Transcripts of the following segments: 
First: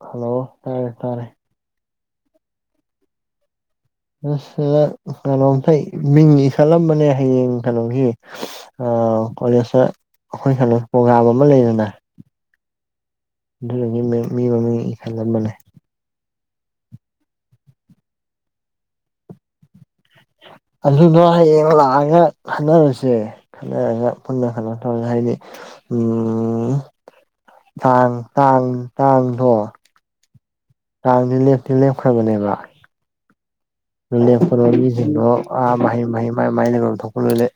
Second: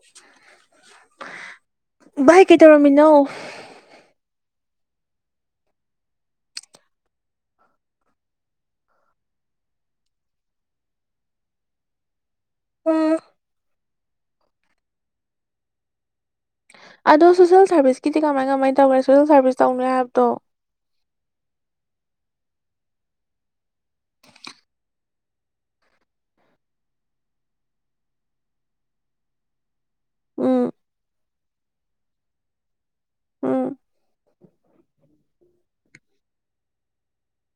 Hello ꯇꯥꯔꯦ ꯇꯥꯔꯦ ꯚꯥꯏ ꯀꯩ ꯗꯧꯔꯝꯃꯤꯅꯣ ꯑꯁ ꯀꯩꯅꯣꯝꯇ ꯃꯤꯡ ꯏꯈꯠꯂꯝꯕꯅꯦ ꯍꯌꯦꯡ ꯀꯩꯅꯣꯒꯤ ꯑꯣ ꯀꯣꯂꯦꯖꯇ ꯑꯩꯈꯣꯏ ꯁꯩꯅ ꯄ꯭ꯔꯣꯒ꯭ꯔꯥꯝ ꯑꯃ ꯂꯩꯗꯅ ꯎꯝ ꯑꯗꯨ ꯃꯤ ꯃꯃꯤꯡ ꯏ ꯈꯥꯒꯟꯕꯅꯦ ꯑꯗꯣ ꯁꯣꯁꯦꯜ ꯁꯥꯔꯚꯤꯁꯀꯤꯗꯤ ꯀꯃꯥꯏ ꯀꯃꯥꯏꯅ ꯇꯧꯅꯦ ꯁꯣꯁꯦꯜ ꯁꯥꯔꯚꯤꯁ ꯇꯧꯅꯦ ꯍꯥꯏꯕꯗꯣ ꯑꯗꯨꯅ ꯍꯌꯦꯡ ꯂꯥꯛꯑꯒ ꯈꯟꯅꯔꯁꯦ ꯈꯟꯅꯔꯒ ꯄꯨꯟꯅ ꯈꯟꯅꯣ ꯇꯧꯔꯦ ꯍꯥꯏꯗꯤ ꯎꯝ ꯇꯥꯡ ꯇꯥꯡ ꯇꯥꯡꯗꯣ ꯎꯝ ꯆꯥꯡꯗꯤ ꯂꯦꯞꯇꯤ ꯂꯦꯞꯈ꯭ꯔꯕꯅꯦꯕ ꯎꯝ ꯂꯣꯏꯂꯦꯣ ꯃꯤꯁꯤꯡꯗꯣ ꯑꯥ ꯃꯍꯩ ꯃꯍ ꯃꯥꯏ ꯂꯩ ꯊꯣꯛꯄ ꯂꯣꯏꯂꯦ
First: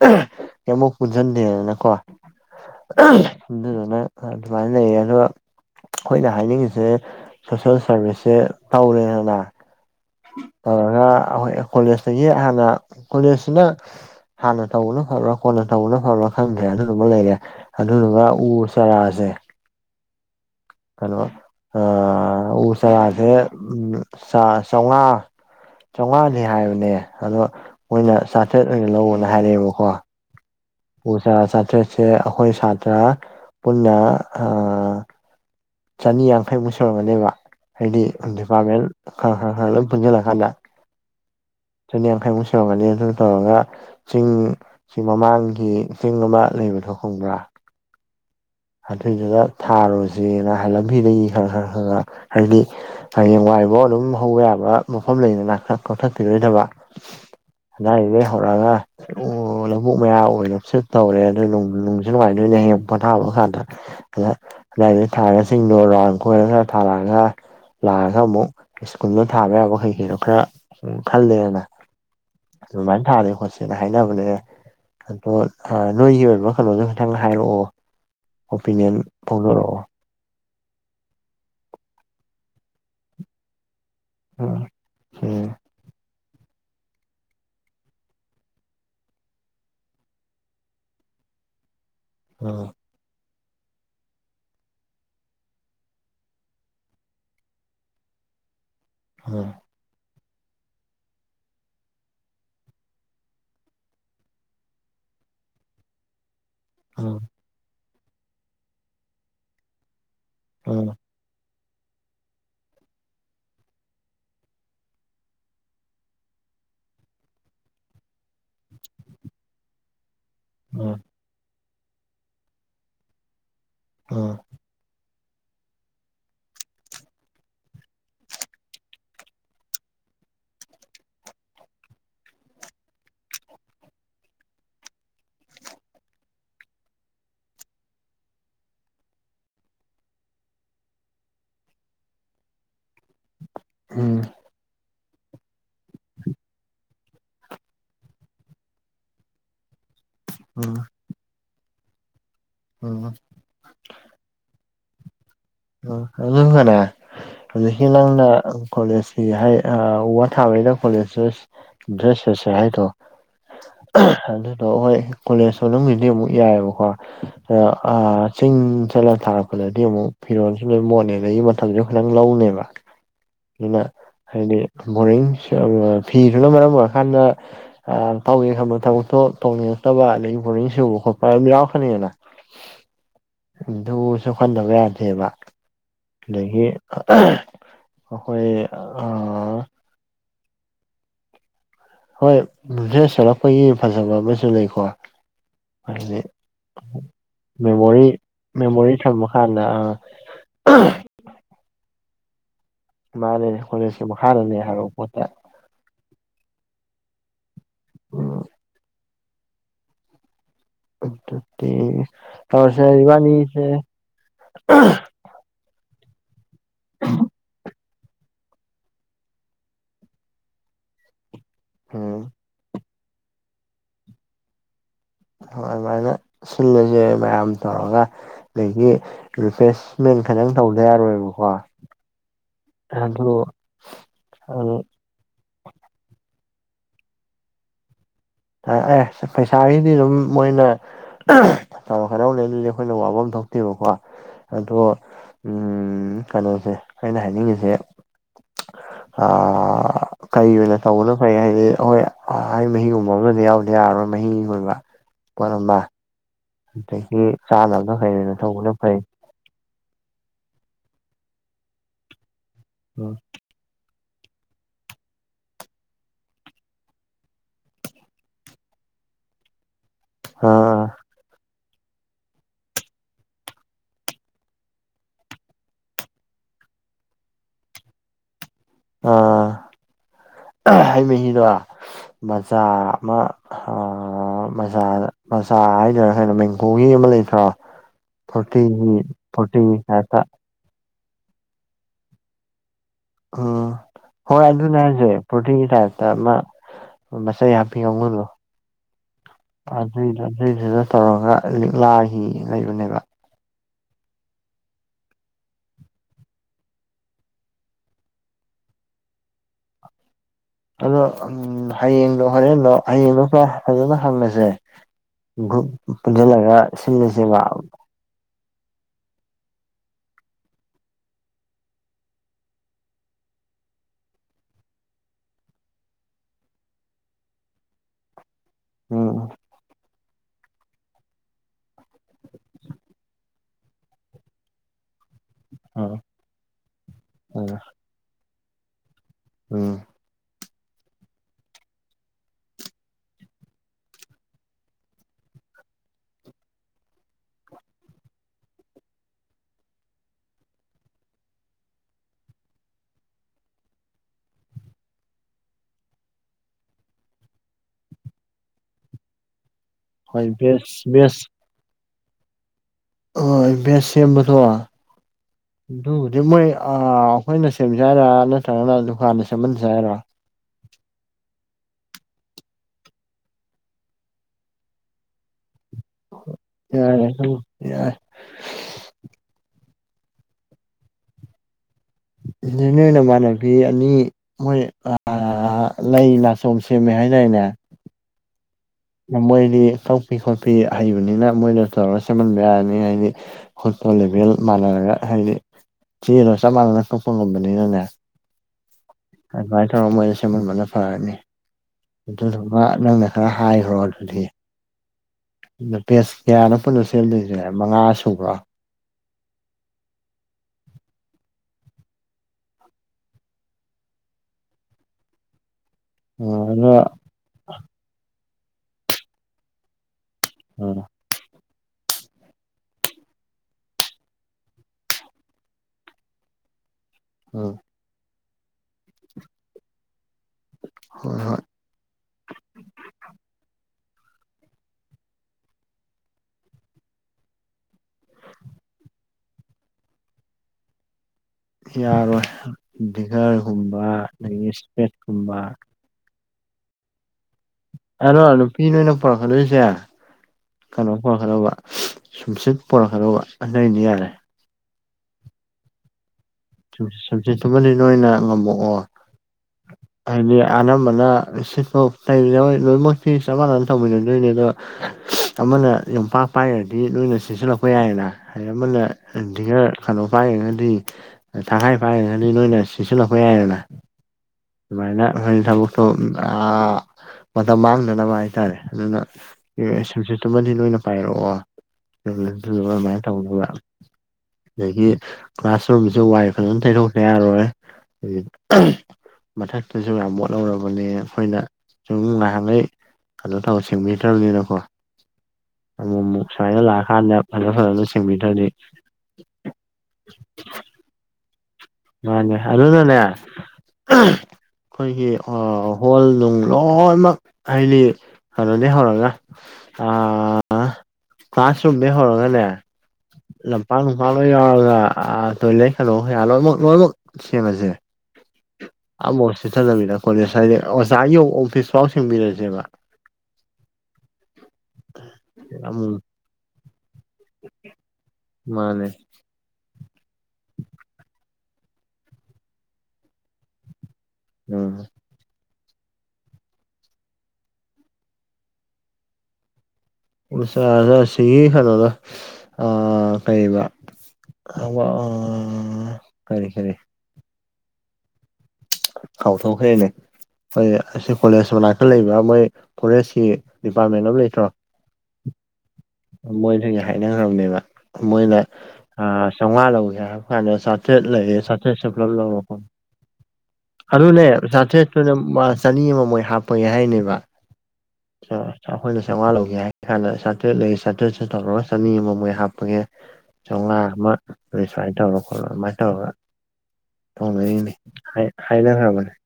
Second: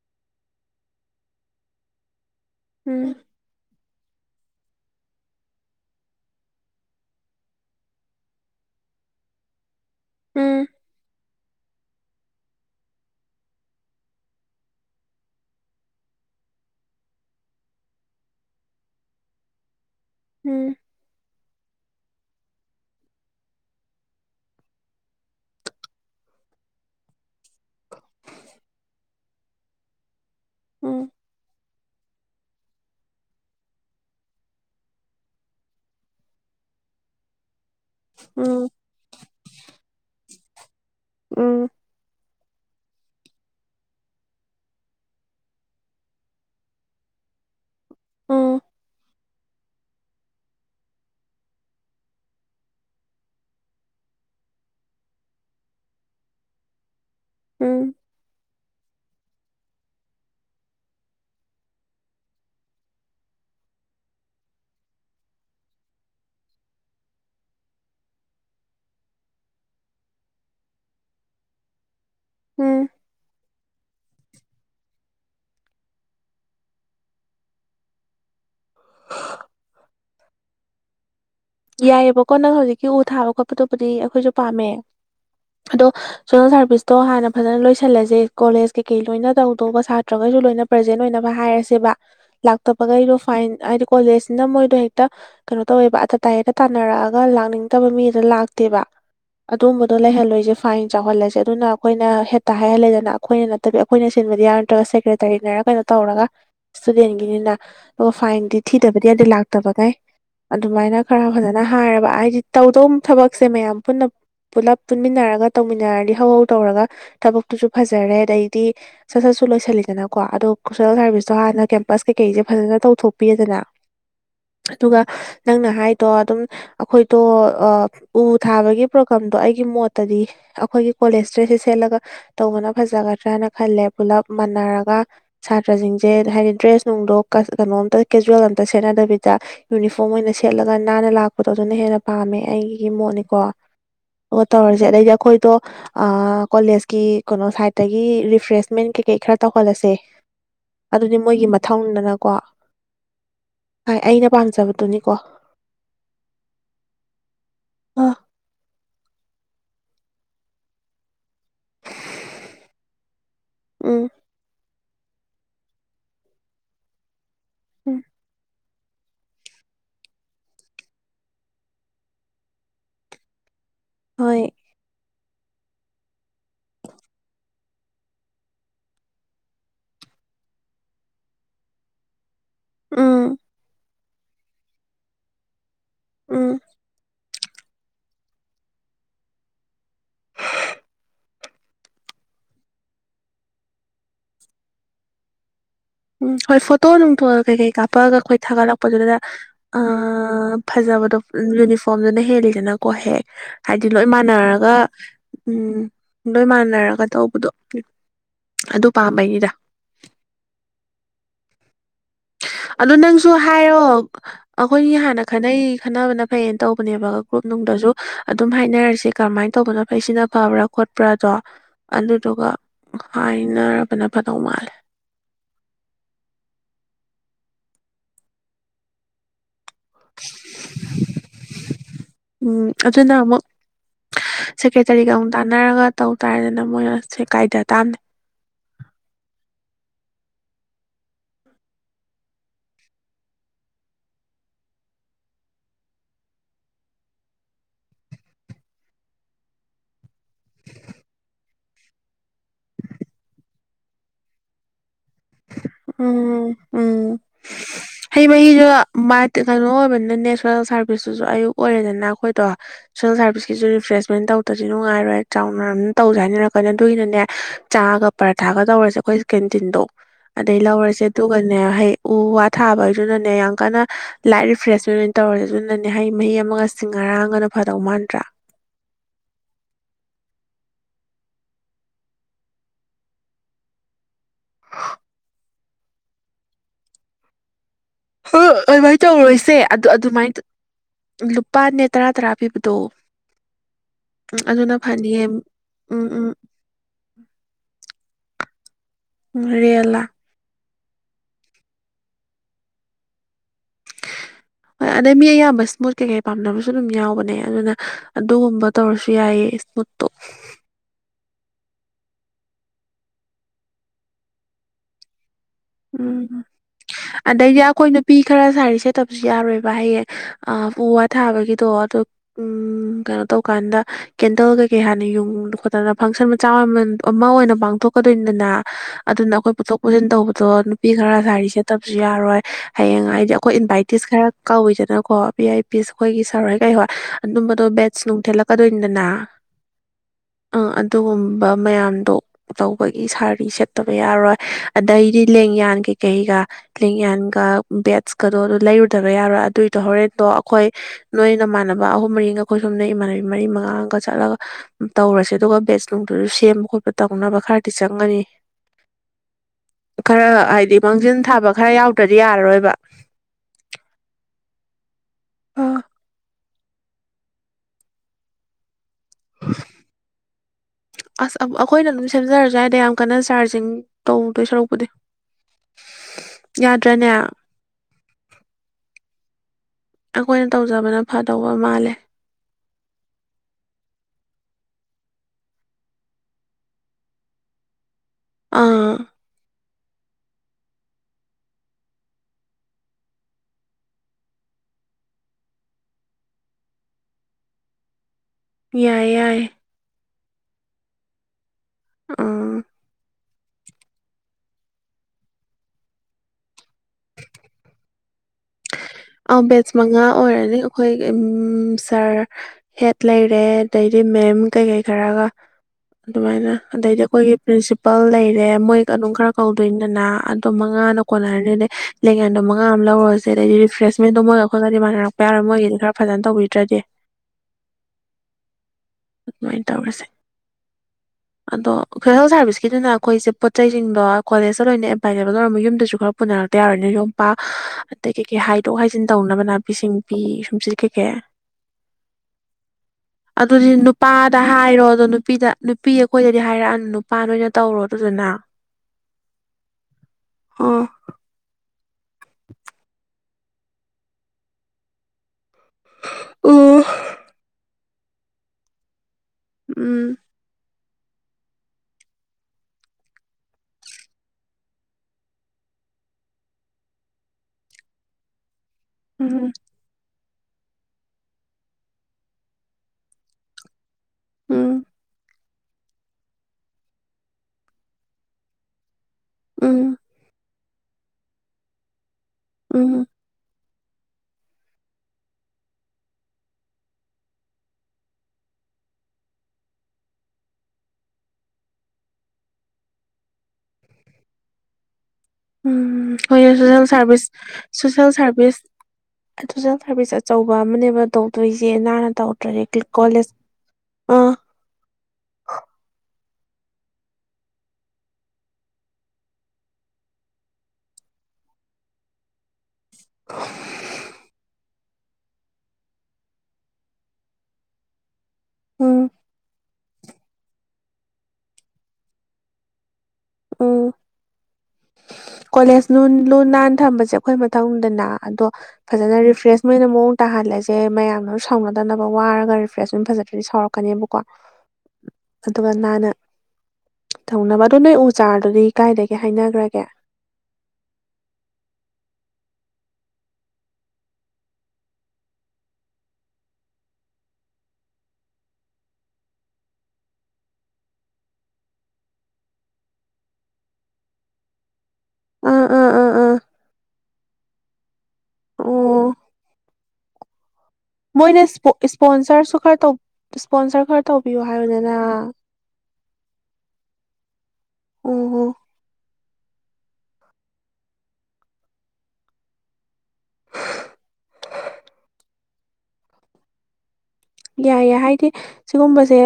ꯀꯩꯃꯨꯛ ꯎꯝ ꯄꯨꯟꯁꯤꯟꯗꯦꯗꯅꯀꯣꯗꯨꯅ ꯑꯗꯨꯃꯥꯏꯅ ꯂꯩꯌꯦ ꯑꯗꯨꯒ ꯑꯩꯈꯣꯏꯅ ꯍꯥꯏꯅꯤꯡꯉꯤꯁꯦ ꯁꯣꯁꯦꯜ ꯁꯥꯔꯚꯤꯁꯁꯦ ꯇꯧꯔꯦꯅ ꯎꯝ ꯇꯧꯔꯒ ꯑꯩꯈꯣꯏ ꯀꯣꯂꯦꯖꯇꯒꯤ ꯍꯥꯟꯅ ꯀꯣꯂꯦꯖꯁꯤꯅ ꯍꯥꯟꯅ ꯇꯧꯕꯅ ꯐꯕ꯭ꯔꯥ ꯀꯣꯟꯅ ꯇꯧꯕꯅ ꯐꯕ꯭ꯔꯥ ꯈꯪꯗ꯭ꯔꯦ ꯑꯗꯨꯗꯨꯃ ꯂꯩꯔꯦ ꯑꯗꯨꯗꯨꯒ ꯎ ꯆꯥꯔꯥꯁꯦ ꯎꯝ ꯀꯩꯅꯣ ꯑ ꯎ ꯆꯥꯔꯥꯁꯦ ꯎ ꯆꯥꯝꯃꯉꯥ ꯆꯧꯉꯥꯅꯤ ꯍꯥꯏꯕꯅꯦ ꯑꯗꯣ ꯃꯣꯏꯅ ꯆꯥꯇ꯭ꯔꯦꯠ ꯑꯣꯏꯅ ꯂꯧꯧꯕꯅ ꯍꯥꯏꯔꯛꯑꯦꯕꯀꯣ ꯎꯝ ꯑꯣꯁꯥ ꯆꯥꯇ꯭ꯔꯦꯠ ꯁꯦ ꯑꯩꯈꯣꯏ ꯁꯥꯇ꯭ꯔ ꯄꯨꯟꯅ ꯆꯅꯤ ꯌꯥꯡꯈꯩꯃꯨꯛ ꯁꯧꯨꯔꯝꯒꯅꯦꯕ ꯍꯥꯏꯗꯤ ꯎꯝ ꯗꯤꯄꯥꯔꯠꯃꯦꯟ ꯈꯔ ꯈꯔ ꯈꯔ ꯂꯣꯏ ꯄꯨꯟꯁꯤꯜꯂꯀꯥꯟꯗ ꯎꯝ ꯆꯅꯤ ꯌꯥꯡꯈꯩꯃꯨꯛ ꯁꯨꯔꯝꯒꯅꯤ ꯑꯗꯨ ꯇꯧꯔꯒ ꯆꯤꯡꯁꯤ ꯃꯃꯥꯡꯒꯤ ꯆꯤꯡ ꯑꯃ ꯂꯩꯕ ꯊꯣꯛ ꯈꯪꯕ꯭ꯔꯥ ꯎꯝ ꯑꯗꯨꯏꯗꯨꯗ ꯊꯥꯔꯣꯁꯤꯅ ꯂꯝꯕꯤꯗꯒꯤ ꯈꯔ ꯈꯔ ꯈꯔ ꯈꯔ ꯍꯥꯏꯗꯤ ꯍꯌꯦꯡꯋꯥꯏꯐꯥꯎ ꯑꯗꯨꯝ ꯍꯧꯕ ꯌꯥꯕ ꯃꯐꯝ ꯂꯩꯗꯅ ꯀꯛꯊꯠꯄꯤꯔꯣꯏꯗꯕ ꯎꯝ ꯑꯗꯥꯏꯗꯒꯤ ꯍꯧꯔꯛꯑꯒ꯫ ꯑꯣ ꯂꯧꯕꯨꯛ ꯃꯌꯥ ꯑꯣꯏꯅꯁꯨ ꯇꯧꯔꯦ ꯑꯗꯨ ꯅꯨꯡꯁꯨ ꯅꯨꯡꯉꯥꯏꯗꯣꯏꯅꯦ ꯍꯌꯦꯡ ꯄꯣꯊꯥꯕ ꯀꯥꯟꯗ꯫ ꯑꯗ ꯑꯗꯥꯏꯗꯩ ꯊꯥꯔ ꯆꯤꯡꯗꯣ ꯔꯥꯎꯟ ꯀꯣꯏꯔꯒ ꯊꯥꯔꯛꯑꯒ꯫ ꯂꯥꯛꯑꯒ ꯑꯃꯨꯛ ꯁ꯭ꯀꯨꯜꯗ ꯊꯥꯕ ꯌꯥꯕ ꯀꯩ ꯀꯩꯅꯣ ꯈꯔ ꯈꯜꯂꯦꯅ꯫ ꯎꯝ ꯑꯁꯨꯃꯥꯏꯅ ꯊꯥꯖꯦ ꯈꯣꯠꯁꯦꯅ ꯍꯥꯏ꯫ ꯈꯅꯕꯅꯦ ꯑꯗꯣ ꯅꯣꯏꯒꯤ ꯑꯣꯏꯕ ꯀꯩꯅꯣꯗꯣ ꯈꯤꯇꯪ ꯍꯥꯏꯔꯛꯑꯣ꯫ ꯑꯣꯄꯤꯅꯤꯌꯟ ꯐꯣꯡꯗꯣꯔꯛꯑꯣ꯫ ꯌꯥꯏꯌꯦꯕꯀꯣ ꯅꯪ ꯍꯧꯖꯤꯛꯀꯤ ꯎ ꯊꯥꯕ ꯈꯣꯠꯄꯗꯨꯕꯨꯗꯤ ꯑꯩꯈꯣꯏꯁꯨ ꯎꯝ ꯄꯥꯝꯃꯦ ꯎꯝ ꯑꯗꯣ꯫ ꯁꯣꯁꯦꯜ ꯁꯥꯔꯚꯤꯁꯇꯣ ꯍꯥꯟꯅ ꯐꯖꯅ ꯂꯣꯏꯁꯤꯜꯂꯁꯦ ꯀꯣꯂꯦꯖ ꯀꯩꯀꯩ ꯂꯣꯏꯅ ꯇꯧꯗꯧꯕ ꯁꯥꯇ꯭ꯔꯈꯩꯁꯨ ꯂꯣꯏꯅ꯫ ꯄ꯭ꯔꯖꯦꯟ ꯑꯣꯏꯅꯕ ꯍꯥꯏꯔꯁꯦꯕ꯫ ꯎꯝ ꯂꯥꯛꯇꯄꯒꯩꯗꯣ ꯐꯥꯏꯟ ꯍꯥꯏꯗꯤ ꯀꯣꯂꯦꯖꯁꯤꯅ ꯃꯣꯏꯗꯣ ꯍꯦꯛꯇ ꯀꯩꯅꯣ ꯇꯧꯋꯦꯕ ꯑꯊ ꯇꯥꯏꯔ ꯇꯥꯟꯅꯔꯛꯑꯒ ꯂꯥꯛꯅꯤꯡꯗꯕ ꯃꯤꯗ ꯂꯥꯛꯇꯦꯕ ꯑꯗꯨ ꯑꯗꯣ ꯂꯩꯍꯜꯂꯣꯏꯁꯦ ꯐꯥꯏꯟ ꯆꯥꯎꯍꯜꯂꯁꯦ ꯑꯗꯨꯅ ꯑꯩꯈꯣꯏꯅ ꯍꯦꯛꯇ ꯍꯥꯏꯍꯜꯂꯦꯗꯅ ꯑꯩꯈꯣꯏꯅ ꯅꯠꯇꯕꯤ ꯑꯩꯈꯣꯏꯅ ꯁꯤꯟꯕꯗꯤ ꯌꯥꯔ ꯅꯠꯇ꯭ꯔꯒ ꯇꯔꯦꯠꯅꯔ ꯀꯩꯅꯣ ꯇꯧꯔꯒ ꯎꯝ ꯏꯁꯇꯨꯗꯦꯟꯒꯤꯅꯤꯅ ꯑꯗꯨꯒ ꯐꯥꯏꯟꯗꯤ ꯊꯤꯗꯕꯗꯤ ꯌꯥꯗꯦ ꯂꯥꯛꯇꯕꯒꯩ ꯎꯝ ꯑꯗꯨꯃꯥꯏꯅ ꯈꯔ ꯐꯖꯅ ꯍꯥꯏꯔꯕ ꯍꯥꯏꯗꯤ ꯇꯧꯗꯧ ꯊꯕꯛꯁꯦ ꯃꯌꯥꯝ ꯄꯨꯟꯅ ꯄꯨꯂꯞ ꯄꯨꯟꯃꯤꯟꯅꯔꯒ ꯇꯧꯃꯤꯟꯅꯔꯗꯤ ꯍꯧ ꯍꯧ ꯇꯧꯔꯒ ꯊꯕꯛꯇꯨꯁꯨ ꯐꯖꯔꯦ ꯑꯗꯩꯗꯤ ꯁꯠ ꯁꯠꯁꯨꯨ ꯂꯣꯏꯁꯤꯜꯂꯤꯗꯅ ꯀꯣ ꯑꯗꯣ ꯎꯝ ꯁꯣꯁꯦꯜ ꯁꯥꯔꯚꯤꯁꯇꯣ ꯍꯥꯟꯅ ꯀꯦꯝꯄꯁ ꯀꯩꯀꯩꯁꯦ ꯐꯖꯅ ꯇꯧꯊꯣꯛꯄꯤꯑꯗꯅ ꯎꯝ ꯑꯗꯨꯒ ꯅꯪꯅ ꯍꯥꯏ꯫ ꯗꯣ ꯑꯗꯨꯝ ꯑꯩꯈꯣꯏꯗꯣ ꯑ ꯎ ꯊꯥꯕꯒꯤ ꯄ꯭ꯔꯣꯒꯥꯝꯗꯣ ꯑꯩꯒꯤ ꯃꯣꯠꯇꯗꯤ꯫ ꯑꯩꯈꯣꯏꯒꯤ ꯀꯣꯂꯦꯖ ꯗ꯭ꯔꯦꯁꯁꯦ ꯁꯦꯠꯂꯒ ꯇꯧꯕꯅ ꯐꯖꯒꯗ꯭ꯔꯅ ꯈꯜꯂꯦ ꯄꯨꯂꯞ ꯃꯟꯅꯔꯒ꯫ ꯁꯥꯇ꯭ꯔꯁꯤꯡꯁꯦ ꯍꯥꯏꯗꯤ ꯗ꯭ꯔꯦꯁ ꯅꯨꯡꯗꯣ ꯀꯩꯅꯣꯝꯇ ꯀꯦꯖꯨꯋꯦꯜ ꯑꯝꯇ ꯁꯦꯠꯅꯗꯕꯤꯗ꯫ ꯌꯨꯅꯤꯐꯣꯝ ꯑꯣꯏꯅ ꯁꯦꯠꯂꯒ ꯅꯥꯟꯅ ꯂꯥꯛꯄꯗꯣ ꯑꯗꯨꯅ ꯍꯦꯟꯅ ꯄꯥꯝꯃꯦ ꯑꯩꯒꯤ ꯃꯣꯠꯅꯤꯀꯣ꯫ ꯑꯣ ꯇꯧꯔꯖꯦ ꯑꯗꯩꯗꯤ ꯑꯩꯈꯣꯏꯗꯣ꯫ ꯑꯥ ꯀꯣꯂꯦꯖꯀꯤ ꯀꯩꯅꯣ ꯁꯥꯏꯠꯇꯒꯤ ꯔꯤꯐ꯭ꯔꯦꯁꯃꯦꯟ ꯀꯩꯀꯩ ꯈꯔ ꯇꯧꯍꯜꯂꯁꯦ꯫ ꯍꯣꯢ ꯑꯗꯨꯗꯤ ꯃꯣꯏꯒꯤ ꯃꯊꯧꯅꯤꯗꯅꯀꯣ꯫ ꯎꯝ꯫ ꯍꯥꯏ ꯑꯩꯅ ꯄꯥꯝꯖꯕꯗꯨꯅꯤꯀꯣ꯫ ꯑꯣ ꯑꯗꯨꯒꯅꯦ ꯍꯧꯖꯤꯛꯀꯤ ꯑ ꯅꯪꯅ ꯀꯣꯂꯦꯖ꯫ ꯁꯤ ꯍꯥꯏ ꯑꯥ ꯎꯨ ꯋꯥ ꯊꯥꯕꯩꯩꯗꯣ ꯀꯣꯂꯦꯖ ꯗ꯭ꯔꯦꯁ ꯁꯦꯠꯁꯦ ꯍꯥꯏꯗꯣ꯫ ꯎꯝ ꯑꯗꯨꯗꯣ ꯍꯣꯏ ꯀꯣꯂꯦꯖ ꯃꯅꯨꯡꯒꯤꯗꯤ ꯑꯃꯨꯛ ꯌꯥꯏꯑꯦꯕꯀꯣ꯫ ꯎꯝ ꯑꯥ ꯆꯤꯡ ꯆꯠꯂ ꯊꯥꯔꯛꯄꯗꯗꯤ ꯑꯃꯨꯛ꯫ ꯐꯤꯔꯣꯜꯁꯨ ꯂꯣꯏ ꯃꯣꯠꯅꯤ ꯑꯗꯒꯤ ꯃꯇꯝꯁꯨ ꯈꯤꯇꯪ ꯂꯧꯅꯦꯕ ꯑꯗꯨꯅ ꯍꯣꯏ ꯍꯥꯏꯗꯤ꯫ ꯕꯣꯔꯤꯡ ꯐꯤꯗꯨꯅ ꯃꯔꯝ ꯑꯣꯏꯔꯀꯥꯟꯗ꯫ ꯑꯥ ꯇꯧꯒꯦ ꯈꯟꯕ ꯊꯕꯛꯇꯣ ꯇꯧꯅꯤꯡꯉꯛꯇꯕ ꯑꯗꯒꯤ ꯕꯣꯔꯤꯡ ꯆꯨꯕ ꯈꯣꯠꯄ ꯑꯗꯨꯝ ꯌꯥꯎꯔꯛꯀꯅꯤꯅ꯫ ꯎꯝ꯫ ꯑꯗꯨꯁꯨ ꯈꯟꯗꯕ ꯌꯥꯗꯦꯕ꯫ ꯎꯝ ꯑꯗꯒꯤ ꯑꯩꯈꯣꯏ ꯑꯥ ꯍꯣꯏ ꯗ꯭ꯔꯦꯁ ꯁꯦꯠꯂꯛꯄꯒꯤ ꯐꯖꯕ ꯑꯃꯁꯨ ꯂꯩꯀꯣ꯫ ꯍꯥꯏꯗꯤ ꯎꯝ ꯍꯣꯏ ꯐꯣꯇꯣ ꯅꯨꯡꯇꯣ ꯀꯩꯀꯩ ꯀꯥꯞꯄꯛ ꯑꯒ ꯃꯦꯃꯣꯔꯤ ꯑꯩꯈꯣꯏ ꯃꯦꯃꯣꯔꯤ ꯊꯥꯒꯠꯂꯛꯄꯗꯨꯗ ꯊꯝꯕ ꯀꯥꯟꯗ ꯑꯥ ꯐꯖꯕꯗꯣ ꯌꯨꯅꯤꯐꯣꯝꯗꯨꯅ ꯍꯦꯜꯂꯤꯗꯅꯀꯣ ꯍꯦꯛ ꯃꯥꯅꯦ ꯍꯥꯏꯗꯤ ꯀꯣꯂꯦꯖꯀꯤ ꯂꯣꯏ ꯃꯈꯥꯗꯅꯦ ꯃꯥꯟꯅꯔꯒ꯫ ꯍꯥꯏꯕ ꯄꯣꯠꯇ ꯎꯝ ꯂꯣꯏ ꯃꯥꯟꯅꯔꯒ ꯇꯧꯕꯗꯣ ꯑꯗꯨ ꯄꯥꯝꯕꯩꯅꯤꯗ꯫ [unintelligible] ꯎꯝ ꯎꯝ ꯑꯗꯨ ꯅꯪꯁꯨ ꯍꯥꯏꯔꯣ ꯑꯩꯈꯣꯏꯒꯤ ꯍꯥꯟꯅ꯫ ꯈꯠꯅꯩ ꯈꯠꯅꯕꯅ ꯐꯩꯌꯦꯅ ꯇꯧꯕꯅꯦꯕ ꯒ꯭ꯔꯨꯞ ꯅꯨꯡꯗꯁꯨ ꯑꯗꯨꯝ ꯍꯥꯏꯅꯔꯁꯦ ꯀꯔꯝꯍꯥꯏꯅ ꯇꯧꯕꯅꯣ ꯐꯩꯁꯤꯅ ꯐꯕ꯭ꯔꯥ ꯈꯣꯠꯄ꯭ꯔꯥꯗꯣ ꯎꯝ ꯑꯗꯨꯗꯨꯒ ꯍꯥꯏꯅꯔꯕꯅ ꯐꯗꯧ ꯃꯥꯜꯂꯦ ꯑꯗꯨꯃꯥꯏꯅ ꯁꯤꯜꯂꯁꯦ ꯃꯌꯥꯝ ꯇꯧꯔꯒ ꯑꯗꯒꯤ ꯔꯤꯐꯦꯁ ꯃꯦꯟ ꯈꯇꯪ ꯇꯧꯗ ꯌꯥꯔꯣꯏꯕꯀꯣ ꯎꯝ ꯑꯗꯨꯅ ꯑꯃꯨꯛ ꯑꯗꯨ ꯁꯦꯀ꯭ꯔꯦꯇꯔꯤꯒ ꯑꯃꯨꯛ ꯇꯥꯟꯅꯔꯒ ꯇꯧ ꯇꯥꯔꯦꯗꯅ ꯃꯣꯏ ꯑꯁꯦ ꯀꯥꯏꯗ ꯇꯥꯕꯅꯦ ꯑꯦ ꯄꯩꯁꯥꯒꯤꯗꯤ ꯑꯗꯨꯝ ꯃꯣꯏꯅ ꯇꯧꯔꯛꯀ ꯗꯧꯅꯤ ꯑꯩꯈꯣꯏꯅ ꯋꯥꯕꯝ ꯊꯣꯛꯇꯦꯕꯀꯣ ꯑꯗꯣ ꯀꯩꯅꯣꯁꯦ ꯑꯩꯅ ꯍꯥꯏꯅꯤꯡꯉꯤꯁꯦ ꯀꯩ ꯑꯣꯏꯅ ꯇꯧꯕꯅ ꯐꯩ ꯍꯥꯏꯗꯤ ꯍꯣꯏ ꯍꯩ ꯃꯍꯤꯒꯨꯝꯕ ꯌꯥꯎꯗꯦ ꯌꯥꯔꯣꯏ ꯃꯍꯤ ꯑꯣꯢꯕ ꯑꯝ ꯎꯝ ꯆꯥꯅꯕꯅ ꯀꯩ ꯍꯩ ꯑꯣꯏꯅ ꯃꯍꯤꯗꯣ ꯇꯧꯕꯅ ꯐꯩ ꯀꯩꯅꯣ ꯑꯣꯏꯕꯅꯤꯅꯅꯦ ꯁꯣꯁꯦꯜ ꯁꯥꯔꯚꯤꯁꯇꯨꯁꯨ ꯑꯌꯨꯛ ꯑꯣꯏꯔꯦꯗꯅ ꯑꯩꯈꯣꯏꯗꯣ ꯁꯣꯁꯦꯜ ꯁꯥꯔꯚꯤꯁ꯫ ꯁꯤꯁꯨ ꯔꯤꯐ꯭ꯔꯦꯁꯃꯦꯟ ꯇꯧꯗ꯭ꯔꯗꯤ ꯅꯨꯡꯉꯥꯏꯔꯣꯏ ꯆꯥꯎꯅ ꯑꯗꯨꯝ ꯇꯧꯖꯦ ꯍꯥꯏꯅꯔꯛꯀꯅꯤ ꯑꯗꯨꯒꯤꯅꯅꯦ ꯆꯥꯒ꯫ ꯄꯔꯥꯊꯥꯒ ꯇꯧꯔꯁꯦ ꯑꯩꯈꯣꯏ ꯀꯦꯟꯇꯤꯟꯗꯣ꯫ ꯑꯗꯩ ꯑꯥ ꯂꯧꯔꯁꯦ ꯑꯗꯨꯒꯅꯦ ꯍꯩ ꯎ ꯋꯥ ꯊꯥꯕ ꯍꯥꯏꯗꯨꯅꯅꯦ ꯌꯥꯝ ꯀꯟꯅ꯫ ꯂꯥꯏꯠ ꯔꯤꯐ꯭ꯔꯦꯁꯃꯦꯟ ꯑꯣꯏꯅ ꯇꯧꯔꯁꯦ ꯑꯗꯨꯅꯅꯦ ꯍꯩ ꯃꯍꯤ ꯑꯃꯒ ꯁꯤꯡꯉꯥꯔ ꯑꯃꯒꯅ ꯐꯗꯧ ꯃꯥꯟꯗ꯭ꯔꯥ꯫ ꯑꯥ ꯍꯩ ꯃꯍꯤꯗꯣ ꯃꯖꯥ ꯑꯃ꯫ ꯑ ꯃꯖꯥ ꯍꯥꯏꯕ ꯃꯖꯥ ꯍꯥꯏꯗꯨꯔ ꯀꯩꯅꯣ ꯃꯦꯡꯒꯣꯒꯤ ꯑꯃ ꯂꯩꯇ꯭ꯔꯣ꯫ ꯍꯣꯏ ꯐꯣꯔꯇꯤꯒꯤ ꯑꯗꯨꯃꯥꯏꯅ ꯇꯧꯔꯁꯦ ꯐꯣꯔꯇꯤꯒꯤ ꯑꯗꯨ ꯇꯥꯏꯞꯇ ꯑꯗꯨꯃꯥꯏꯅ ꯂꯨꯄꯥꯅꯦ ꯇꯔꯥ ꯇꯔꯥ ꯄꯤꯕꯗꯣ꯫ ꯎꯝ ꯎꯝ ꯍꯣꯏ ꯑꯗꯨꯅ ꯑꯗꯨꯅꯦ ꯍꯥꯏꯁꯦ ꯐꯅꯤꯌꯦ ꯐꯨꯔꯇꯤꯒꯤ ꯇꯥꯏꯞꯇ ꯎꯝ ꯎꯝ ꯑꯃ꯫ ꯃꯆꯩ ꯍꯥꯞꯄꯤ ꯀꯥꯡꯕꯨꯗꯣ ꯎꯝ ꯔꯦꯜꯂꯥ ꯑꯗꯨꯏꯗ ꯑꯗꯨꯏꯗꯨꯗ꯫ ꯇꯧꯔꯒ ꯂꯤꯛꯂꯥ ꯒꯤ ꯂꯩꯕꯅꯦꯕ꯫ ꯍꯣꯏ ꯑꯗꯩ ꯃꯤ ꯑꯌꯥꯝꯕ ꯏꯁꯃꯨꯠ ꯀꯩꯀꯩ ꯄꯥꯝꯅꯕꯁꯨ ꯑꯗꯨꯝ ꯌꯥꯎꯕꯅꯦ ꯑꯗꯨꯅ꯫ ꯑꯗꯨꯒꯨꯝꯕ ꯇꯧꯔꯁꯨ ꯌꯥꯏꯑꯌꯦ ꯏꯁꯃꯨꯠꯇꯣ ꯑꯗꯣ ꯍꯌꯦꯡꯗꯣ ꯍꯣꯔꯦꯟꯗꯣ ꯍꯌꯦꯡꯗꯣ ꯄꯨꯔ ꯐꯖꯅ ꯍꯪꯉꯁꯦ ꯨꯞ ꯄꯨꯟꯁꯤꯜꯂꯒ ꯁꯤꯜꯂꯁꯦꯕ ꯄꯄꯤ ꯈꯔ ꯁꯥꯔꯤ ꯁꯦꯠꯇꯕꯁꯨ ꯌꯥꯔꯣꯏꯕ ꯍꯌꯦꯡ ꯎ ꯋꯥ ꯊꯥꯕꯒꯤꯗꯣ ꯑꯗꯨ ꯎꯝ ꯀꯩꯅꯣ ꯇꯧꯀꯥꯟꯗ ꯀꯦꯟꯗꯜ ꯀꯩꯀꯩ ꯍꯥꯟꯅ ꯌꯨꯡꯗ ꯈꯣꯠꯇꯅ ꯐꯪꯁꯟ ꯃꯆꯥ ꯃꯃꯜ ꯑꯃ ꯑꯣꯏꯅ ꯄꯥꯡꯊꯣꯛꯀꯗꯣꯏꯅꯤꯅ ꯎꯝ ꯑꯗꯨꯅ ꯑꯩꯈꯣꯏ ꯄꯨꯊꯣꯛ ꯄꯨꯁꯤꯟ ꯇꯧꯕ ꯑꯗꯣ ꯅꯨꯄꯤ ꯈꯔ ꯁꯥꯔꯤ ꯁꯦꯠꯇꯕꯁꯨ ꯌꯥꯔꯣꯏ ꯍꯌꯦꯡ ꯍꯥꯏꯗꯤ ꯑꯩꯈꯣꯏ ꯏꯟꯚꯥꯏꯇꯤꯁ ꯈꯔ ꯀꯧꯋꯤꯗꯅꯀꯣ ꯚꯤ ꯑꯥꯏ ꯄꯤꯁ ꯎꯝ ꯑꯩꯈꯣꯏꯒꯤ ꯁꯥꯔꯣꯏ ꯀꯩ ꯍꯣꯏ ꯎꯝ ꯑꯗꯨꯝꯕꯗꯣ ꯕꯦꯠꯁ ꯅꯨꯡꯊꯠꯂꯛꯀꯗꯣꯏꯅꯤꯗꯅ ꯎꯝ ꯑ ꯑꯗꯨꯒꯨꯝꯕ ꯃꯌꯥꯝꯗꯣ ꯇꯧꯕꯒꯤ ꯁꯥꯔꯤ ꯁꯦꯠꯇꯕ ꯌꯥꯔꯣꯏ ꯑꯗꯩꯗꯤ ꯂꯦꯡꯌꯥꯟ ꯀꯩꯀꯩꯒ ꯂꯦꯡꯌꯥꯟꯒ ꯕꯦꯠꯁꯀꯗꯣ ꯑꯗꯨ ꯂꯩꯔꯨꯗꯕ ꯌꯥꯔꯣꯏ ꯑꯗꯨꯏꯗꯣ ꯍꯣꯔꯦꯟꯗꯣ ꯑꯩꯈꯣꯏ ꯅꯣꯏ ꯅꯃꯥꯟꯅꯕ ꯑꯍꯨꯝ ꯃꯔꯤꯒ ꯑꯩꯈꯣꯏ ꯁꯣꯝꯅ ꯏꯃꯥꯟꯅꯕꯤ ꯃꯔꯤ ꯃꯉꯥꯒ ꯆꯠꯂꯒ ꯇꯧꯔꯁꯦ ꯑꯗꯨꯒ ꯕꯦꯁ ꯅꯨꯡꯗꯨꯁꯨ ꯁꯦꯝꯕ ꯈꯣꯠꯄ ꯇꯧꯅꯕ ꯈꯔꯗꯤ ꯆꯪꯒꯅꯤ ꯍꯣꯏ ꯈꯔ ꯕꯦꯁ ꯍꯥꯏꯗꯤ ꯃꯥꯡꯖꯤꯟ ꯊꯥꯕ ꯈꯔ ꯌꯥꯎꯗ꯭ꯔꯗꯤ ꯌꯥꯔꯔꯣꯏꯕ ꯑꯣ ꯁ ꯁꯦꯝꯕ ꯊꯣ ꯑꯥ ꯑꯗꯨꯕꯨꯗꯤ ꯃꯣꯏ ꯑꯩꯈꯣꯏꯅ ꯁꯦꯝꯖ ꯍꯥꯏꯔ ꯅꯠꯇ꯭ꯔꯒꯅ ꯗꯨꯀꯥꯟꯗ ꯁꯦꯝꯍꯟꯁ ꯍꯥꯏꯔꯥ ꯑꯁ ꯑꯩꯈꯣꯏꯅ ꯑꯗꯨꯝ ꯁꯦꯝꯖꯔꯁꯨꯋꯥꯏꯗ ꯌꯥꯝ ꯀꯟꯅ ꯆꯥꯔꯖꯤꯡ ꯇꯧꯗꯣꯏ ꯁꯔꯨꯛꯄꯗꯤ ꯌꯥꯔꯦ ꯎ ꯌꯥꯔꯦ ꯑꯩꯈꯣꯏꯅ ꯇꯧꯖꯕꯅ ꯐꯗꯧꯕ ꯃꯥꯜꯂꯦ ꯏꯅ ꯏꯃꯥꯟꯅꯕꯤ ꯑꯅꯤ ꯃꯣꯏ ꯂꯩ ꯅꯥꯁꯣꯝ ꯁꯦꯝꯃꯦ ꯍꯥꯏꯅꯏꯅꯦ ꯑꯥ ꯃꯣꯏꯗꯤ ꯇꯧꯄꯤ ꯈꯣꯠꯄꯤ ꯍꯩꯕꯅꯤꯅ ꯃꯣꯏꯗ ꯇꯧꯔꯒ ꯁꯦꯝꯍꯟꯕ ꯌꯥꯔꯅꯤ ꯍꯥꯏꯗꯤ ꯐꯨꯠꯕꯣꯜ ꯂꯦꯚꯦꯜ ꯃꯥꯟꯅꯔꯒ ꯍꯥꯏꯗꯤ ꯆꯦꯂꯣ ꯆꯞ ꯃꯥꯟꯅꯅ ꯀꯛꯄ ꯉꯝꯕꯅꯤꯅꯅꯦ ꯌꯥꯏ ꯌꯥꯏ ꯈꯔ ꯃꯣꯏꯅ ꯁꯦꯝꯃꯟꯕꯅ ꯐꯔꯅꯤ ꯑꯥ ꯑꯗꯨꯗꯨꯒ ꯅꯪꯅ ꯈꯔ ꯍꯥꯏꯈ꯭ꯔꯣ ꯑꯗꯨꯗꯤ ꯄꯦꯁ ꯀꯌꯥꯅ ꯄꯨꯟꯅ ꯆꯗꯣꯏꯁꯦ ꯃꯉꯥ ꯁꯨꯕ꯭ꯔꯣ ꯑ ꯕꯦꯁ ꯃꯉꯥ ꯑꯣꯏꯔꯅꯤ ꯑꯩꯈꯣꯏ ꯁꯥꯔ ꯍꯦꯠ ꯂꯩꯔꯦ ꯑꯗꯩꯗꯤ ꯃꯦꯝ ꯀꯩꯀꯩ ꯈꯔꯒ ꯑꯗꯨꯃꯥꯏꯅ ꯑꯗꯨꯒ ꯑꯗꯩꯗꯤ ꯑꯩꯈꯣꯏꯒꯤ ꯄ꯭ꯔꯤꯟꯁꯤꯄꯜ ꯂꯩꯔꯦ ꯃꯣꯏꯒ ꯑꯗꯨꯝ ꯈꯔ ꯀꯧꯗꯣꯏꯗꯅ ꯑꯗꯣ ꯎꯝ ꯃꯉꯥꯅ ꯀꯣꯟꯅꯔꯅꯤꯅꯦ ꯂꯩꯀꯥꯟꯗꯣ ꯃꯉꯥ ꯑꯃ ꯂꯧꯔꯨꯔꯁꯦ ꯑꯗꯩꯗꯤ ꯔꯤꯐ꯭ꯔꯦꯁ ꯁꯦꯟꯠꯇꯣ ꯃꯣꯏꯒ ꯑꯩꯈꯣꯏꯒꯗꯤ ꯃꯥꯟꯅꯔꯛꯄ ꯌꯥꯔꯣꯏ ꯃꯣꯏꯒꯤꯗꯤ ꯈꯔ ꯐꯖꯅ ꯇꯧꯕꯕꯤꯗ꯭ꯔꯗꯤ ꯑꯣ ꯑꯗꯨꯃꯥꯏꯅ ꯇꯧꯔꯁꯦ ꯍꯣꯏ ꯍꯣꯏ ꯑꯗꯣꯣꯏ ꯍꯦꯜ ꯁꯥꯔꯕꯤꯁꯀꯤꯗꯨꯅ ꯑꯩꯈꯣꯏꯁꯦ ꯄꯣꯠꯩ ꯆꯩꯁꯤꯡꯗꯣ ꯀꯣꯂꯦꯖꯇ ꯂꯣꯏꯅ ꯑꯦꯕꯥꯏꯂꯦꯕꯜ ꯑꯣꯏꯔꯝꯕ ꯌꯨꯝꯗꯁꯨ ꯈꯔ ꯄꯨꯅꯔꯛꯇ ꯌꯥꯔꯣꯏꯅꯦ ꯌꯣꯝꯄꯥꯛ ꯑꯇꯩ ꯀꯩ ꯀꯩ ꯍꯥꯏ ꯊꯩꯗꯣꯛ ꯍꯩꯖꯤꯟ ꯇꯧꯅꯕ ꯅꯥꯄꯤ ꯁꯤꯡꯕꯤ ꯁꯨꯝ ꯁꯤꯠ ꯀꯩꯀꯦ ꯌꯥꯔꯣꯏ ꯑꯗꯨꯗꯤ ꯗꯤꯒꯔꯒꯨꯝꯕ ꯅꯨꯄꯥꯗ ꯑꯗꯒꯤ ꯍꯥꯏꯔꯣ ꯑꯗꯣ ꯏꯁꯄꯦꯠꯀꯨꯝꯕ ꯅꯨꯄꯤꯗ ꯅꯨꯄꯤ ꯑꯩꯈꯣꯏꯗꯗꯤ ꯍꯥꯏꯔꯛꯑꯅ ꯅꯨꯄꯥ ꯅꯣꯏ ꯑꯂꯣ ꯅꯨꯄꯤ ꯅ ꯑꯣꯏꯅ ꯄꯨꯔꯛꯀꯗꯣꯏꯁꯦ ꯑꯣ ꯀꯩꯅꯣ ꯄꯣꯔꯛꯀꯗꯕ ꯁꯨꯝꯁꯤꯠ ꯄꯣꯔꯛꯀꯗꯧꯕ ꯑ ꯑꯩꯅ ꯌꯥꯔꯦ ꯎꯝ ꯁꯝꯆꯦ ꯊꯨꯝꯍꯜꯂꯤ ꯅꯣꯏꯅ ꯉꯝꯃꯛꯑꯣ ꯎꯝ ꯍꯥꯏꯗꯤ ꯑꯅꯝꯕꯅ ꯁꯤꯠꯐꯥꯎ ꯇ ꯂꯣꯏꯃꯛ ꯐꯤ ꯆꯞ ꯃꯥꯟꯅꯅ ꯇꯧꯃꯤꯟꯅꯗꯣꯏꯅꯤ ꯑꯗꯣ ꯑꯃꯅ ꯌꯣꯝꯄꯥꯛ ꯄꯥꯏꯈꯔꯗꯤ ꯂꯣꯏꯅ ꯆꯁꯤꯜꯂꯛꯄ ꯌꯥꯏꯌꯦꯅ ꯍꯥꯏꯗꯤ ꯑꯃꯅ ꯗꯤꯒꯔ ꯀꯩꯅꯣ ꯄꯥꯏꯔꯒꯗꯤ ꯊꯪꯈꯥꯏ ꯄꯥꯏꯔꯒꯗꯤ ꯅꯣꯏꯅ ꯁꯤꯁꯤꯜꯂꯛꯄ ꯌꯥꯏꯌꯦꯗꯅ ꯎꯝ ꯁꯃꯥꯏꯅ ꯍ ꯊꯝꯛ ꯃꯇꯝ ꯃꯥꯡꯗꯅꯕ ꯍꯥꯏꯇꯥꯔꯦ ꯑꯗꯨꯅ ꯎꯝ ꯁꯨꯝꯁꯤꯠꯇꯨꯃꯗꯤ ꯂꯣꯏꯅ ꯄꯥꯏꯔꯛꯑꯣ ꯑꯗꯨꯃꯥꯏꯅ ꯎꯝ ꯇꯧꯅꯕ ꯑꯗꯒꯤ ꯀ꯭ꯂꯥꯁꯔꯨꯝꯁ ꯋꯥꯏ ꯐꯖꯅ ꯇꯩꯊꯣꯛꯄ ꯌꯥꯔꯣꯏ [unintelligible] ꯃꯊꯛꯇꯁꯨ ꯌꯥꯝ ꯃꯣꯠ ꯂꯧꯔꯕꯅꯦ ꯑꯩꯈꯣꯏꯅ ꯁꯨꯝ ꯅꯍꯥꯟꯉꯩ ꯑꯂꯣ ꯇ ꯁꯦꯡꯕꯤꯗ꯭ꯔꯕꯅꯤꯅꯀꯣ ꯑꯃꯨꯛ ꯎꯝ ꯑꯃꯨꯛ ꯍꯣꯏ ꯁꯨꯃꯥꯏꯅ ꯁꯣꯁꯦꯜ ꯂꯥꯛꯑꯀꯥꯟꯗ ꯁꯥꯔꯚꯤꯁ ꯐꯖ ꯐꯖꯅ ꯁꯣꯁꯦꯜ ꯁꯦꯡꯕꯤꯗ꯭ꯔꯗꯤ ꯁꯥꯔꯚꯤꯁ ꯑꯗꯨ ꯁꯥꯔꯚꯤꯁ ꯑꯆꯧꯕ ꯑꯃꯅꯦꯕ ꯑꯗꯣ ꯇꯣꯏꯁꯦ ꯅꯥꯅ ꯃꯥꯅꯦ ꯇꯧꯗ꯭ꯔꯦ ꯑꯗꯨꯅꯅꯦ ꯀꯣꯂꯦꯖ ꯑ ꯑꯩꯈꯣꯏꯒꯤ ꯍꯣꯜ ꯅꯨꯡ ꯂꯣꯏꯅꯃꯛ ꯍꯥꯏꯗꯤ ꯀꯩꯅꯣꯗꯒꯤ ꯍꯧꯔꯒ ꯑ ꯀ꯭ꯂꯥꯁ ꯔꯨꯝꯃꯦ ꯍꯧꯔꯒꯅꯦ ꯂꯄꯥꯥꯡ ꯌꯥꯎ ꯂ ꯂꯩꯗꯂ ꯋꯥꯣꯏ ꯑꯃ ꯁꯦꯝꯃꯁꯦ ꯎꯝ ꯑꯃꯐꯛꯁꯤ ꯆꯠꯂꯕꯤꯗ ꯀꯣꯂꯦꯖ ꯍꯥꯏꯗꯤ ꯑꯣꯖꯥ ꯌ ꯑꯣꯐꯤꯁ ꯐꯥꯎ ꯁꯦꯡꯕꯤꯔꯁꯦꯕ ꯎꯝ ꯀꯣꯂꯦꯖ ꯑꯃꯨꯛ ꯂꯨ ꯂꯨ ꯅꯥꯟꯅ ꯊꯝꯕꯁꯦ ꯦ ꯑꯩꯈꯣꯏ ꯃꯊꯪꯗꯅ ꯑꯗꯣ ꯃꯥꯅꯦ ꯐꯖꯅ ꯔꯤꯐ꯭ꯔꯦꯁ ꯃꯣꯏꯅ ꯃꯑꯣꯡ ꯇꯥꯍꯜꯂꯁꯦ ꯃꯌꯥꯝꯅꯁꯨ ꯁꯥꯎꯅꯗꯅꯕ ꯋꯥꯔꯒ ꯔꯤꯐ꯭ꯔꯦꯁꯃꯦꯟ ꯐꯖꯗ꯭ꯔꯗꯤ ꯁꯥꯎꯔꯛꯀꯅꯦꯕꯀꯣ ꯎꯝ ꯑꯗꯨꯒ ꯅꯥꯅ ꯊꯧꯅꯕꯗꯣ ꯅꯣꯏ ꯎ ꯆꯥꯔꯗꯨꯗꯤ ꯀꯥꯏꯗꯒꯤ ꯍꯥꯏꯅꯈ꯭ꯔꯒꯦ ꯎ ꯑꯁꯤꯒꯤꯒꯤ ꯀꯩꯅꯣꯗ ꯀꯩꯕ ꯑ ꯑ ꯈꯔꯤ ꯈꯔꯤ ꯍꯥꯎ ꯊꯧ ꯍ ꯑꯩꯣꯏ ꯑꯁꯤ ꯀꯣꯂꯦꯖ ꯃꯅꯥꯛꯇ ꯂꯩꯕ ꯃꯣꯏ ꯐꯣꯔꯦꯁꯀꯤ ꯗꯤꯄꯥꯔꯠꯃꯦꯟ ꯑꯃ ꯂꯩꯇ꯭ꯔꯣ ꯑꯥ ꯑꯥ ꯑꯥ ꯑꯥ ꯃꯣꯏꯅꯁꯤꯡꯁ ꯍꯥꯏꯅꯈ꯭ꯔꯕꯅꯦꯕ ꯃꯣꯏꯅ ꯑꯣ ꯆꯥꯝꯃꯉꯥ ꯂꯧꯒꯦ ꯍꯥꯏ ꯍꯅ ꯁꯥꯊꯦꯠ ꯂꯩꯌꯦ ꯃꯣꯏꯅ ꯁꯥꯊꯦꯠꯁꯦ ꯄꯨꯂꯞ ꯏꯁꯄꯣꯟꯁꯔꯁꯨ ꯂꯧ ꯈꯔ ꯇꯧ ꯏꯁꯄꯣꯟꯁꯔ ꯈꯔ ꯑꯂꯨꯅꯦ ꯇꯧꯕꯤꯌꯨ ꯁꯥ ꯇꯨ ꯍꯥꯏꯕꯗꯅ ꯃꯥ ꯆꯅꯤ ꯑꯃ ꯃꯣꯏ ꯍꯥꯞꯄꯒꯤ ꯍꯥꯏꯅꯦꯕ ꯑꯣ ꯑꯩꯈꯣꯏꯅ ꯆꯥꯝꯃꯉꯥ ꯂꯧꯒꯦ ꯍꯥꯏ ꯀꯥꯟꯗ ꯆꯥꯇ꯭ꯔꯦꯠ ꯂꯩ ꯆꯥꯇ꯭ꯔꯦꯠ ꯇꯧꯔꯒ ꯆꯅꯤ ꯑꯃ ꯃꯣꯏ ꯍꯥꯞꯄꯒꯦ ꯆꯥꯝꯉꯥ ꯑꯃ ꯑ ꯁꯨꯃꯥꯏꯅ ꯇꯧꯔ ꯈꯣꯠꯂꯣ ꯑꯗꯨꯃꯥꯏꯅ ꯇꯧꯔꯒ ꯇꯧꯅꯔꯤꯅꯤ ꯌꯥꯏꯌꯦꯦ ꯍꯥꯏꯗꯤ ꯍꯥꯏꯅꯈ꯭ꯔꯕꯅꯦ ꯁꯤꯒꯨꯝꯕꯁꯦ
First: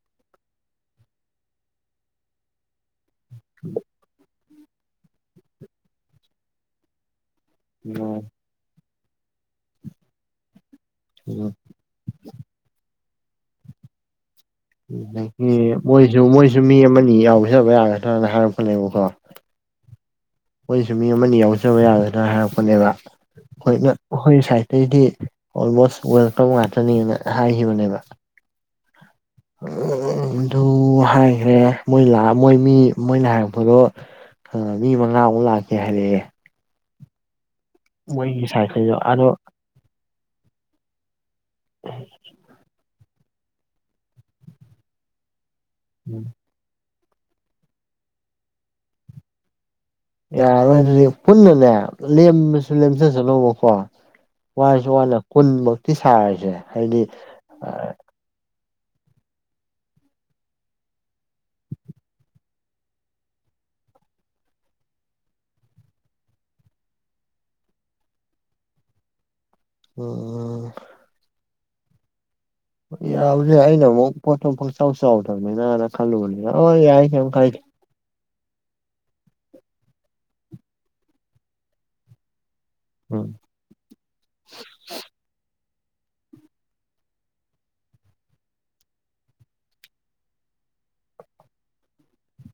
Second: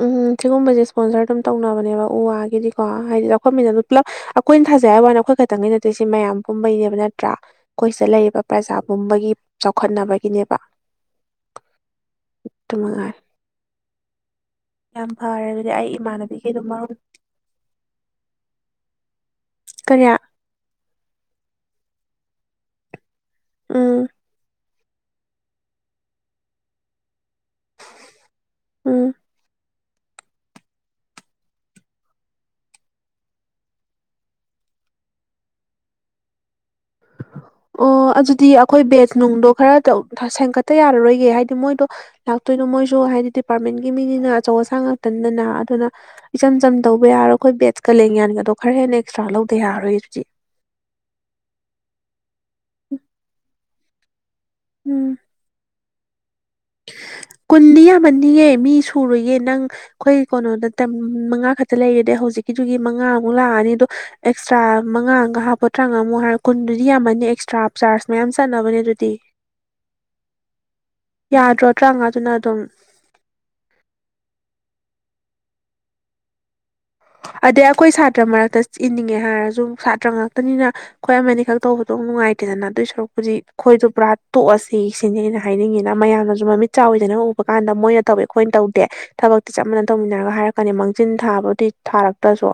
ꯎꯝ ꯁꯤꯒꯨꯝꯕꯁꯦ ꯏꯁꯄꯣꯟꯁꯔ ꯑꯗꯨꯝ ꯇꯧꯅꯕꯅꯦꯕ ꯎ ꯋꯥꯒꯤꯗꯤꯀꯣ ꯍꯥꯏꯗꯤ ꯆꯥꯎꯈꯠꯃꯤꯟꯅ ꯑꯗꯨ ꯄꯨꯂꯞ ꯀꯨꯏꯅ ꯊꯥꯖꯩ ꯍꯥꯏꯕ ꯋꯥꯅꯤ ꯑꯩꯈꯣꯏ ꯈꯛꯇꯪꯒꯤ ꯅꯠꯇꯦ ꯁꯤ ꯃꯌꯥꯝ ꯄꯨꯝꯕꯩꯅꯦꯕ ꯅꯠꯇ꯭ꯔꯥ ꯑꯩꯈꯣꯏ ꯁꯤꯗ ꯎꯝ ꯂꯩꯔꯤꯕ ꯄ꯭ꯔꯖꯥ ꯄꯨꯝꯕꯒꯤ ꯆꯥꯎꯈꯠꯅꯕꯒꯤꯅꯦꯕ ꯑꯣꯝ ꯎꯠꯇꯃꯉꯥꯏ ꯐꯔꯦ ꯑꯗꯨꯗꯤ ꯑꯩ ꯃꯣꯏꯁꯨ ꯏꯃꯥꯟꯅꯕꯤꯒꯤ ꯃꯣꯏꯁꯨ ꯑꯗꯨꯝ ꯃꯤ ꯃꯔꯨꯞ ꯑꯃꯅꯤ ꯌꯥꯎꯗꯕ ꯌꯥꯒꯗ꯭ꯔꯅ ꯍꯥꯏꯔꯛꯄꯅꯦꯕꯀꯣ ꯀꯔꯤꯌꯥ ꯑꯩꯣꯏꯁꯨ ꯃꯤ ꯑꯃꯅꯤ ꯌꯥꯎꯖꯕ ꯌꯥꯔꯣꯏꯗ꯭ꯔꯥ ꯎꯝ ꯍꯥꯏꯔꯛꯄꯅꯦꯕꯣꯏꯣꯏ ꯁ ꯑꯗꯤ ꯑꯣꯜꯃꯣꯁ ꯋꯦꯜꯀꯝ ꯉꯥꯛꯇꯅꯦꯅ ꯍꯥꯏꯈꯤꯕꯅꯦꯕ ꯎꯝ ꯑꯗꯨ ꯍꯥꯏꯈ꯭ꯔꯦ ꯃꯣꯏ ꯃꯣꯏ ꯃꯤ ꯃꯣꯏꯅ ꯍꯥꯏꯔꯛꯄꯗꯣ ꯑ ꯃꯤ ꯃꯉꯥꯃꯨꯛ ꯂꯥꯛꯀꯦ ꯍꯥꯏꯂꯛꯑꯦ ꯑꯣ ꯑꯗꯨꯗꯤ ꯃꯣꯏꯒꯤ ꯑꯩꯈꯣꯏ ꯁꯥꯏꯠꯇꯩꯁꯨ ꯕꯦꯖ ꯑꯗꯣ ꯅꯨꯡꯗꯣ ꯈꯔ ꯁꯦꯝꯒꯠꯇ ꯌꯥꯔꯔꯣꯏꯒꯦ ꯍꯥꯏꯗꯤ ꯃꯣꯏꯗꯣ ꯂꯥꯛꯇꯣꯏꯅꯣ ꯃꯣꯏꯁꯨ ꯍꯥꯏꯗꯤ ꯗꯤꯄꯥꯔꯠꯃꯦꯟꯒꯤ ꯃꯤꯅꯤꯅ ꯑꯆꯧ ꯑꯁꯥꯡ ꯉꯥꯛꯇꯅꯤꯗꯅ ꯑꯗꯨꯅ ꯎꯝ ꯏꯆꯝ ꯆꯝ ꯇꯧꯕ ꯌꯥꯔꯣꯏ ꯑꯩꯈꯣꯏ ꯕꯦꯠꯀ ꯂꯦꯡꯌꯥꯟꯒꯗꯣ ꯈꯔ ꯍꯦꯟꯅ ꯑꯦꯛꯁꯇ꯭ꯔꯥ ꯂꯧꯧꯕ ꯌꯥꯔꯣꯏ ꯍꯧꯖꯤꯛ ꯌꯥꯔꯣꯏ ꯑꯗꯨꯗꯤ ꯄꯨꯟꯅꯅꯦ ꯂꯦꯝꯃꯁꯨ ꯂꯦꯝꯖꯁꯅꯧꯕꯀꯣ ꯋꯥꯁꯨ ꯎꯝ ꯋꯥꯅꯦ ꯀꯨꯟꯃꯛꯇꯤ ꯁꯥꯔꯤꯁꯦ ꯀꯨꯟꯗꯤ ꯌꯥꯝꯃꯟꯅꯤꯡꯌꯦꯦ ꯃꯤ ꯁꯨꯔꯨꯌꯦꯦ ꯅꯪ ꯑꯩꯈꯣꯏ ꯀꯩꯅꯣꯗ ꯃꯉꯥ ꯈꯛꯇ ꯂꯩꯔꯗꯤ ꯍꯧꯖꯤꯛꯀꯤꯗꯨꯒꯤ ꯃꯉꯥꯃꯨꯛ ꯂꯥꯛꯑꯅꯤ ꯑꯗꯣ ꯑꯦꯛꯁꯇ꯭ꯔꯥ ꯃꯉꯥꯒ ꯍꯥꯞꯄꯨ ꯇ꯭ꯔꯥꯉꯥꯃꯨꯛ ꯍꯥꯏꯔ ꯀꯨꯟꯗꯨꯗꯤ ꯌꯥꯝꯃꯅꯤ ꯑꯦꯛꯁꯇ꯭ꯔꯥ ꯆꯥꯔꯖ ꯃꯌꯥꯝ ꯆꯠꯅꯕꯅꯦ ꯑꯗꯨꯗꯤ ꯎꯝ ꯌꯥꯗ꯭ꯔꯣ ꯇꯔꯥꯃꯉꯥꯗꯨꯅ ꯑꯗꯨꯝ ꯌꯥꯎꯁꯦ ꯑꯩꯅ ꯑꯃꯨꯛ ꯄꯣꯠꯊꯣꯛ ꯄ ꯆꯥꯎꯥꯎ ꯆꯥꯎꯗꯕꯅꯤꯅ ꯈꯜꯂꯨꯕꯅꯤꯅ ꯍ ꯌꯥꯏ ꯀꯩꯝ ꯑꯗ ꯀꯥꯏꯗꯦ ꯑꯩꯈꯣꯏ ꯁꯥꯇ꯭ꯔ ꯃꯔꯛꯇ ꯏꯟꯅꯤꯡꯉꯦ ꯍꯥꯏꯔꯁꯨ ꯁꯥꯇ꯭ꯔ ꯉꯥꯛꯇꯅꯤꯅ ꯑꯩꯈꯣꯏ ꯑꯃꯅꯤ ꯈꯛ ꯇꯧꯕꯗꯣ ꯅꯨꯡꯉꯥꯏꯇ ꯀꯦꯗꯅ ꯑꯗꯨꯏ ꯎꯝ ꯁꯔꯨꯛꯄꯨꯗꯤ ꯑꯩꯈꯣꯏꯗꯣ ꯄꯨꯔꯥ ꯇꯣꯛꯑꯁꯤ ꯁꯤꯅꯤ ꯑꯩꯅ ꯍꯥꯏꯅꯤꯡꯉꯤꯅꯦ ꯃꯌꯥꯝꯅꯁꯨ ꯃꯃꯤꯠ ꯆꯥꯎꯋꯗꯅ ꯎꯕ ꯀꯥꯟꯗ ꯃꯣꯏꯅ ꯇꯧꯋꯦ ꯑꯩꯈꯣꯏꯅ ꯇꯧꯗꯦ ꯊꯕꯛꯇꯤ ꯆꯞꯃꯟꯅ ꯇꯧꯃꯤꯟꯅꯔꯒ ꯍꯥꯏꯔꯛꯀꯅꯤ ꯃꯥꯡꯖꯤꯟ ꯊꯥꯕꯗꯨ ꯊꯥꯔꯛꯇ꯭ꯔꯁꯨ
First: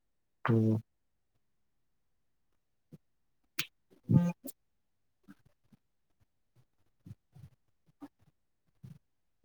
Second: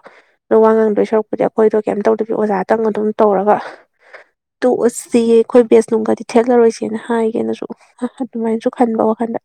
ꯑꯗꯣ ꯋꯥ ꯎꯝ ꯉꯥꯡꯗꯣꯏ ꯁꯔꯛꯄꯨꯗꯤ ꯑꯩꯈꯣꯏꯗꯣ ꯀꯩꯝ ꯇꯧꯗꯕꯤ ꯑꯣꯖꯥꯇꯪ ꯑꯗꯨꯝ ꯇꯧꯔꯒ ꯇꯨ ꯑꯣ ꯁꯤꯌꯦ ꯑꯩꯈꯣꯏ ꯕꯦꯁ ꯅꯨꯡꯒꯗꯤ ꯊꯦꯛꯂꯔꯣꯏꯁꯦꯅ ꯍꯥꯏꯒꯦꯅꯁꯨ ꯑꯗꯨꯃꯥꯏꯅꯁꯨ ꯈꯟꯕ ꯋꯥꯈꯟꯗ